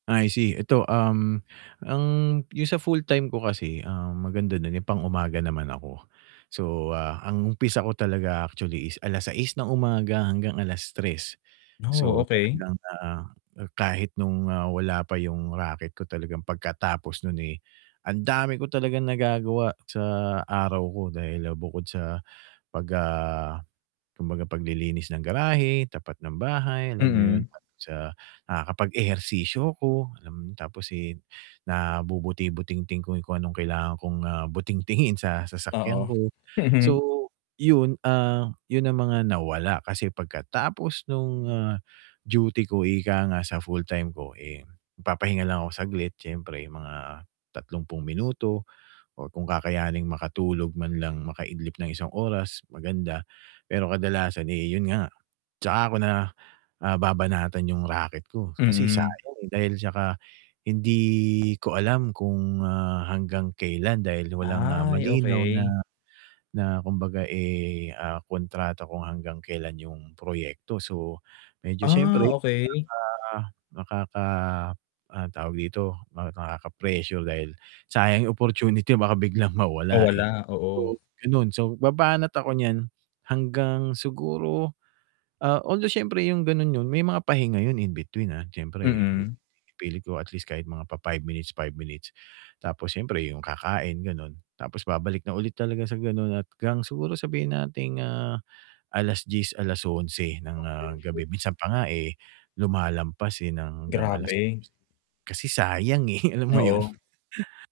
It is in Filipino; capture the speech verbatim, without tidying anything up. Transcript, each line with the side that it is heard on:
right: I see. 'Eto, um, ang yung sa full-time ko kasi, um, maganda do'n yung pang-umaga naman ako. So, ah, ang umpisa ko talaga actually is alas-sais ng umaga hanggang alas-tres.
left: Oh,
right: So,
left: okey.
right: talagang, ah, kahit nung, ah, wala pa yung raket ko talagang pagkatapos nun, eh, ang dami ko talagang nagagawa sa araw ko. Dahil bukod sa pag, ah, kumbaga paglilinis ng garahe, tapat ng bahay, alam mo yun.
left: Mm.
right: So, nakakapag-ehersisyo ako, alam mo tapos, eh, nabubuti-butingting ko kung anong kailangan kong, ah, butingtingin sa sasakyan
left: Oo.
right: ko. So, yun, ah, yun ang mga nawala kasi pagkatapos nung, ah, duty ko ika nga sa full-time ko, eh, magpapahinga lang ako saglit siyempre, mga tatlumpung minuto o kung kakayanin makatulog man lang, makaidlip ng isang oras maganda. Pero kadalasan, eh, yun nga, 'tsaka 'ko na, ah, babanatan yung raket ko kasi
left: Mm.
right: sayang, eh, dahil 'tsaka hindi ko alam kung, ah, hanggang kailan dahil walang, ah,
left: Ay,
right: malinaw na
left: okey.
right: na kumbaga, eh, ah, kontrata kung hanggang kelan yung proyekto. So, medyo
left: Ah,
right: siyempre,
left: okey.
right: ah, nakaka ah, tawag dito, nakaka-pressure dahil sayang opportunity baka biglang
left: Oh,
right: mawala, eh.
left: wala, oo.
right: So, ganun. So, babanat ako niyan hanggang siguro, ah, although siyempre yung gano'n nun, may mga pahinga yun in between, ah. Siyempre
left: Mm.
right: ipilit ko at least kahit mga pa-five minutes, five minutes tapos siyempre yung kakain gano'n tapos babalik na ulit talaga sa ganun at 'gang siguro sabihin nating, ah, alas-dyes, alas-onse ng, ah, gabi. Minsan pa nga eh, lumalampas, eh, ng hanggang alas [unintelligible]
left: Grabe.
right: kasi sayang, eh, alam mo yun.
left: Oo.